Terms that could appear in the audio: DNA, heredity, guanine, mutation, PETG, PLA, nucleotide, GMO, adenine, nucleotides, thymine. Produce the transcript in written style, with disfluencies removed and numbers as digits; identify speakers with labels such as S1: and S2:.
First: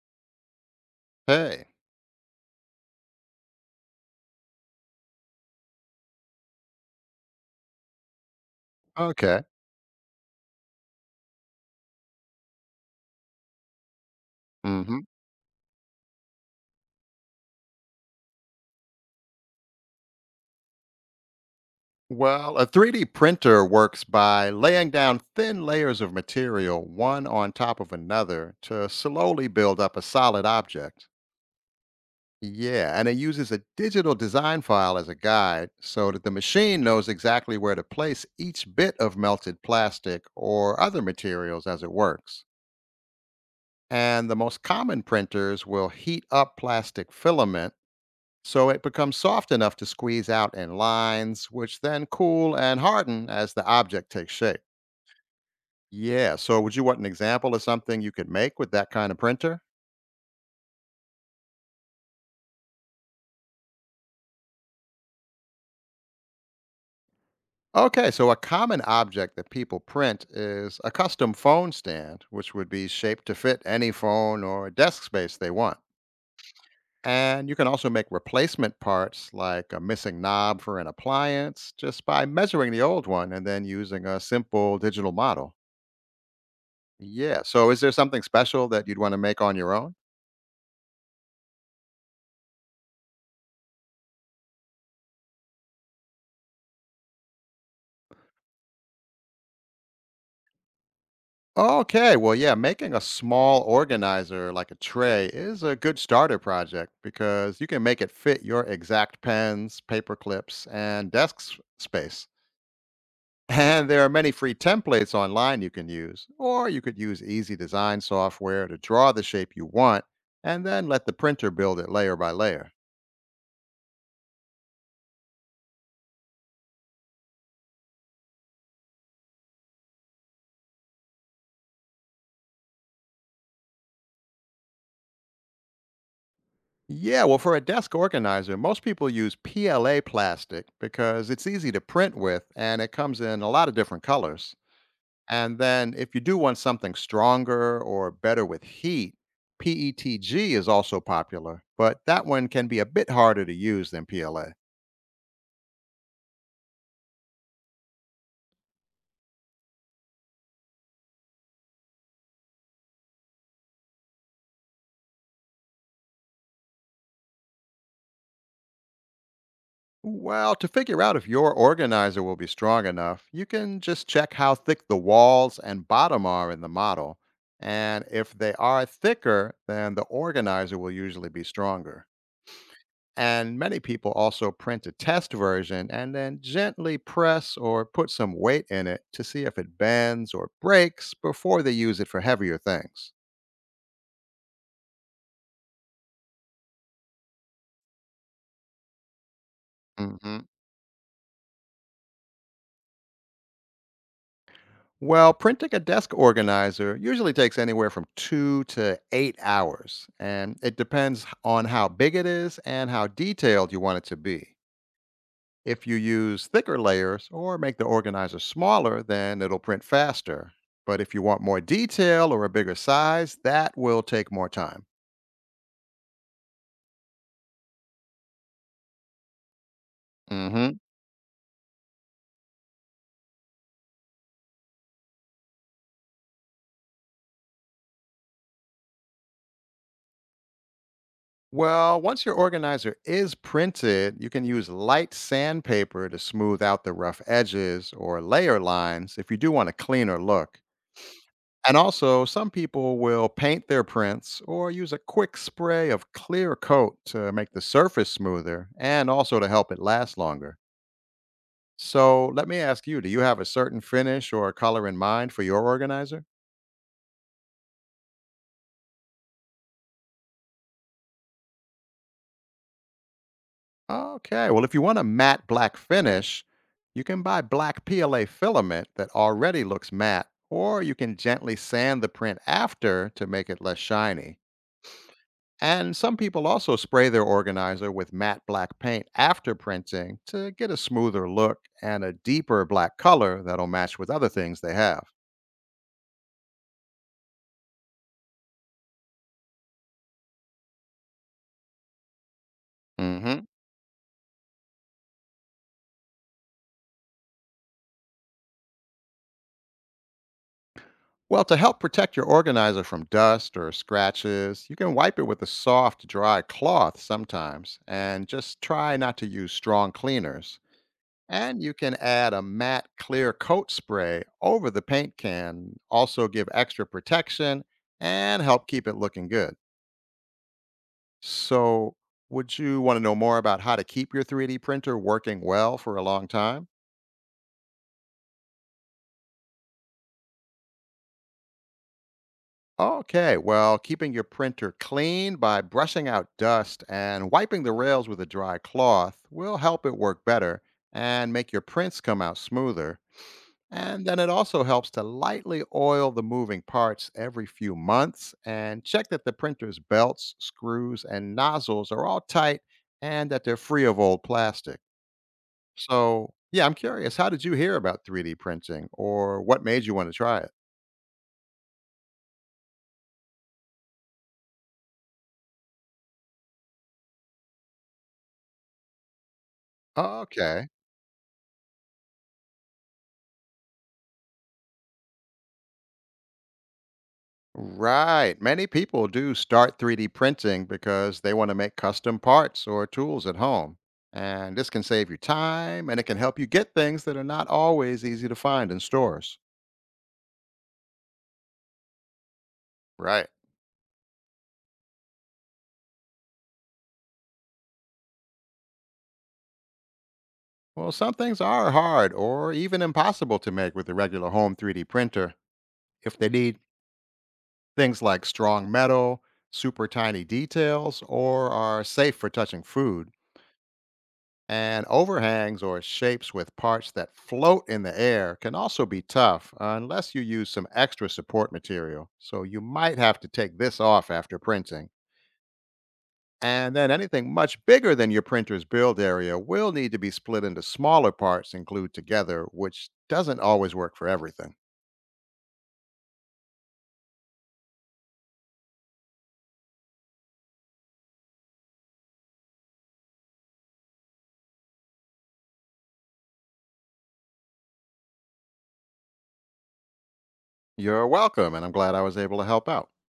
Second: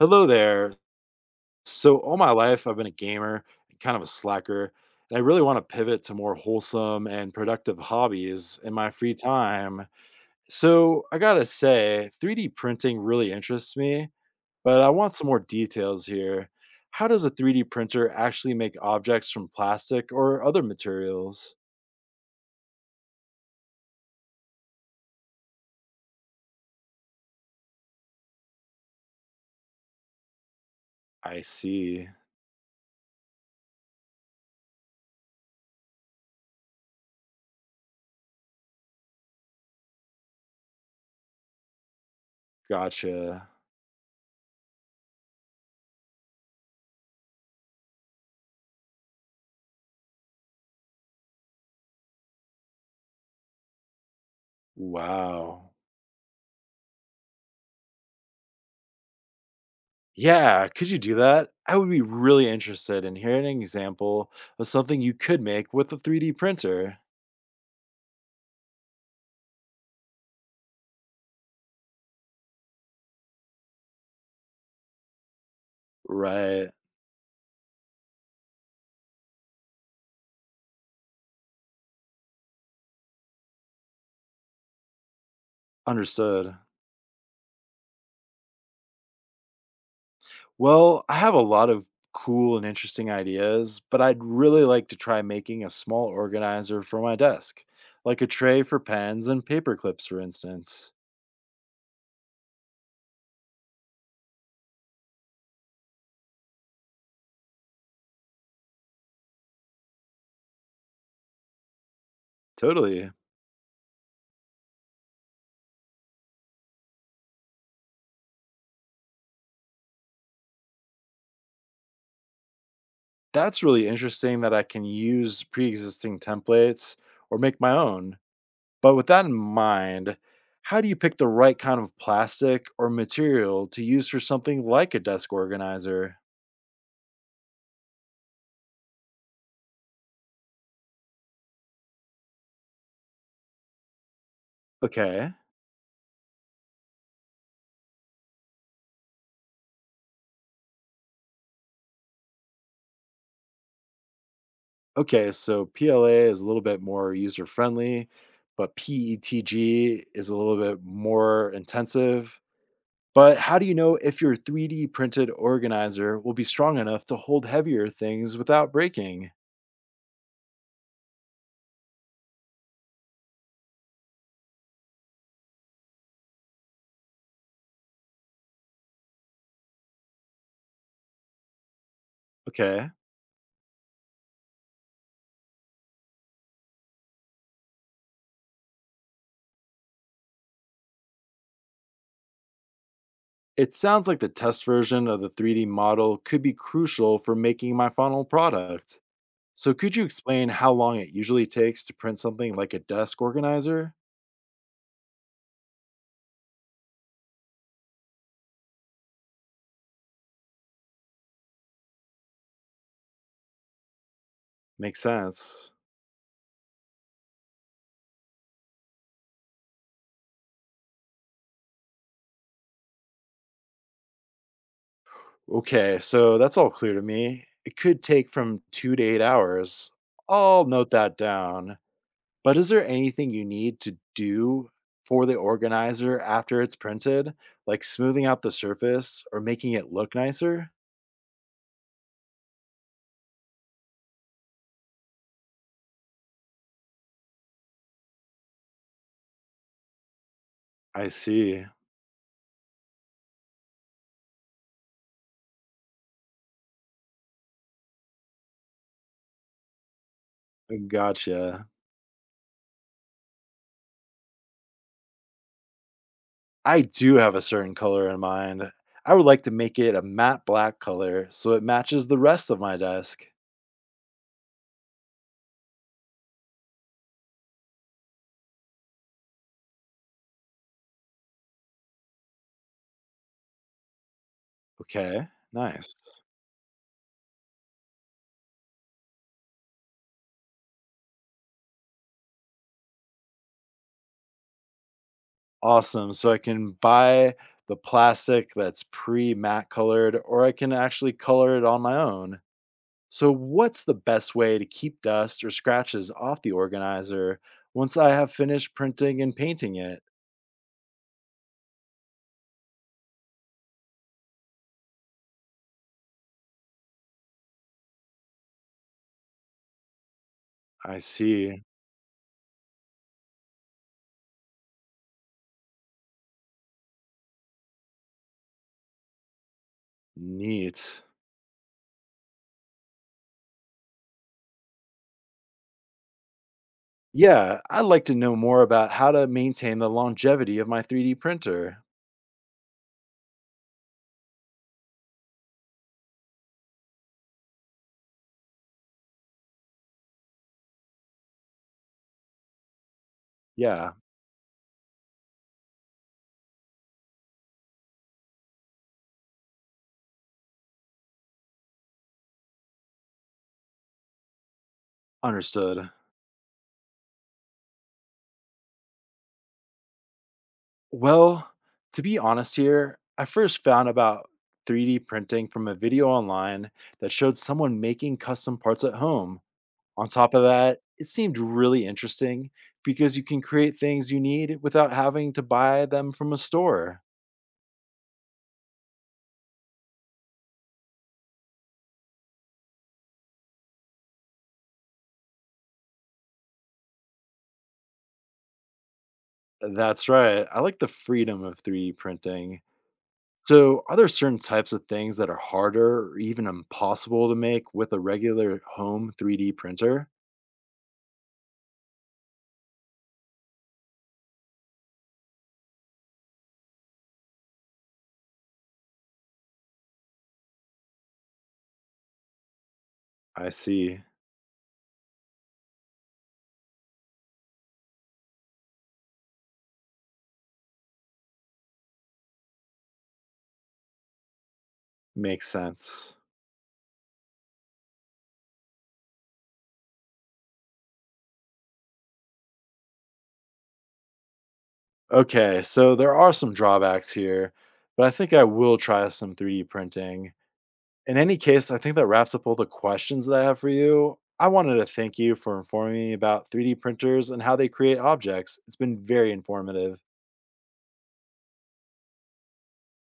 S1: Hello there.
S2: Hey.
S1: So, all my life, I've been a gamer and kind of a slacker, and I really want to pivot to more wholesome and productive hobbies in my free
S2: Okay.
S1: time. So, I gotta say, 3D printing really interests me, but I
S2: Hmm.
S1: want some more details here. How does a 3D printer actually make objects from plastic or other materials?
S2: Well, a 3D printer works by laying down thin layers of material one on top of another to slowly build up a solid object.
S1: I see.
S2: Yeah, and it uses a digital design file as a guide so that the machine knows exactly where to place each bit of melted plastic or other materials as it works.
S1: Gotcha.
S2: And the most common printers will heat up plastic filaments so it becomes soft enough to squeeze out in lines, which then cool and harden as the object takes shape.
S1: Wow.
S2: Yeah, so would you want an example of something you could make with that kind of printer?
S1: Yeah, could you do that? I would be really interested in hearing an example of something you could make with a 3D printer.
S2: Okay, so a common object that people print is a custom phone stand, which would be shaped to fit any phone or desk space they want.
S1: Right,
S2: And you can also make replacement parts like a missing knob for an appliance just by measuring the old one and then using a simple digital model.
S1: understood.
S2: Yeah. So is there something special that you'd want to make on your own?
S1: Well, I have a lot of cool and interesting ideas, but I'd really like to try making a small organizer for my desk, like a tray for pens and paper clips, for instance.
S2: Okay. Well, yeah, making a small organizer like a tray is a good starter project because you can make it fit your exact pens, paper clips, and desk space.
S1: Totally.
S2: And there are many free templates online you can use, or you could use easy design software to draw the shape you want and then let the printer build it layer by layer.
S1: That's really interesting that I can use pre existing templates or make my own. But with that in mind, how do you pick the right kind of plastic or material to use for something like a desk organizer?
S2: Yeah, well, for a desk organizer, most people use PLA plastic because it's easy to print with and it comes in a lot of different colors.
S1: Okay.
S2: And then if you do want something stronger or better with heat, PETG is also popular, but that one can be a bit harder to use than PLA.
S1: Okay, so PLA is a little bit more user friendly, but PETG is a little bit more intensive. But how do you know if your 3D printed organizer will be strong enough to hold heavier things without breaking?
S2: Well, to figure out if your organizer will be strong enough, you can just check how thick the walls and bottom are in the model. And if they are thicker, then the organizer will usually be stronger.
S1: Okay.
S2: And many people also print a test version and then gently press or put some weight in it to see if it bends or breaks before they use it for heavier things.
S1: It sounds like the test version of the 3D model could be crucial for making my final product. So, could you
S2: Hmm.
S1: explain how long it usually takes to print something like a desk organizer?
S2: Well, printing a desk organizer usually takes anywhere from 2 to 8 hours, and it depends on how big it is and how detailed you want it to be.
S1: Makes sense.
S2: If you use thicker layers or make the organizer smaller, then it'll print faster. But if you want more detail or a bigger size, that will take more time.
S1: Okay, so that's all clear to me. It could take from 2 to 8 hours. I'll
S2: Hmm.
S1: note that down. But is there anything you need to do for the organizer after it's printed, like smoothing out the surface or making it look nicer?
S2: Well, once your organizer is printed, you can use light sandpaper to smooth out the rough edges or layer lines if you do want a cleaner look.
S1: I see.
S2: And also, some people will paint their prints or use a quick spray of clear coat to make the surface smoother and also to help it last longer.
S1: Gotcha.
S2: So let me ask you, do you have a certain finish or a color in mind for your organizer?
S1: I do have a certain color in mind. I would like to make it a matte black color so it matches the rest of my desk.
S2: Okay, well, if you want a matte black finish, you can buy black PLA filament that already looks matte, or you can gently sand the print after to make it less shiny.
S1: Okay, nice.
S2: And some people also spray their organizer with matte black paint after printing to get a smoother look and a deeper black color that'll match with other things they have.
S1: Awesome. So I can buy the plastic that's pre matte colored, or I can actually color it on my own. So,
S2: Hmm.
S1: what's the best way to keep dust or scratches off the organizer once I have finished printing and painting it?
S2: Well, to help protect your organizer from dust or scratches, you can wipe it with a soft, dry cloth sometimes and just try not to use strong cleaners.
S1: I
S2: And
S1: see.
S2: you can add a matte clear coat spray over the paint can, also give extra protection and help keep it looking good.
S1: Neat.
S2: So, would you want to know more about how to keep your 3D printer working well for a long time?
S1: Yeah, I'd like to know more about how to maintain the longevity of my 3D printer.
S2: Okay, well, keeping your printer clean by brushing out dust and wiping the rails with a dry cloth will help it work better and make your prints come out smoother.
S1: Yeah,
S2: And then it also helps to lightly oil the moving parts every few months and check that the printer's belts, screws, and nozzles are all tight and that they're free of old plastic.
S1: understood.
S2: So, yeah, I'm curious, how did you hear about 3D printing or what made you want to try it?
S1: Well, to be honest here, I first found about 3D printing from a video online that showed someone making custom parts at home. On top of
S2: Okay.
S1: that, it seemed really interesting because you can create things you need without having to buy them from a store.
S2: Right. Many people do start 3D printing because they want to make custom parts or tools at home. And this can save you time and it can help you get things that are not always easy to find in stores.
S1: That's right. I like the freedom of 3D printing.
S2: Right.
S1: So, are there certain types of things that are harder or even impossible to make with a regular home 3D printer?
S2: Well, some things are hard or even impossible to make with a regular home 3D printer if they need things like strong metal, super tiny details, or are safe for touching food.
S1: I see.
S2: And overhangs or shapes with parts that float in the air can also be tough unless you use some extra support material. So you might have to take this off after printing.
S1: Makes sense.
S2: And then anything much bigger than your printer's build area will need to be split into smaller parts and glued together, which doesn't always work for everything.
S1: Okay, so there are some drawbacks here, but I think I will try some 3D printing. In any case, I think that wraps up all the questions that I have for you. I wanted to thank you for informing me about 3D printers and how they create objects. It's been very informative.
S2: You're welcome, and I'm glad I was able to help out.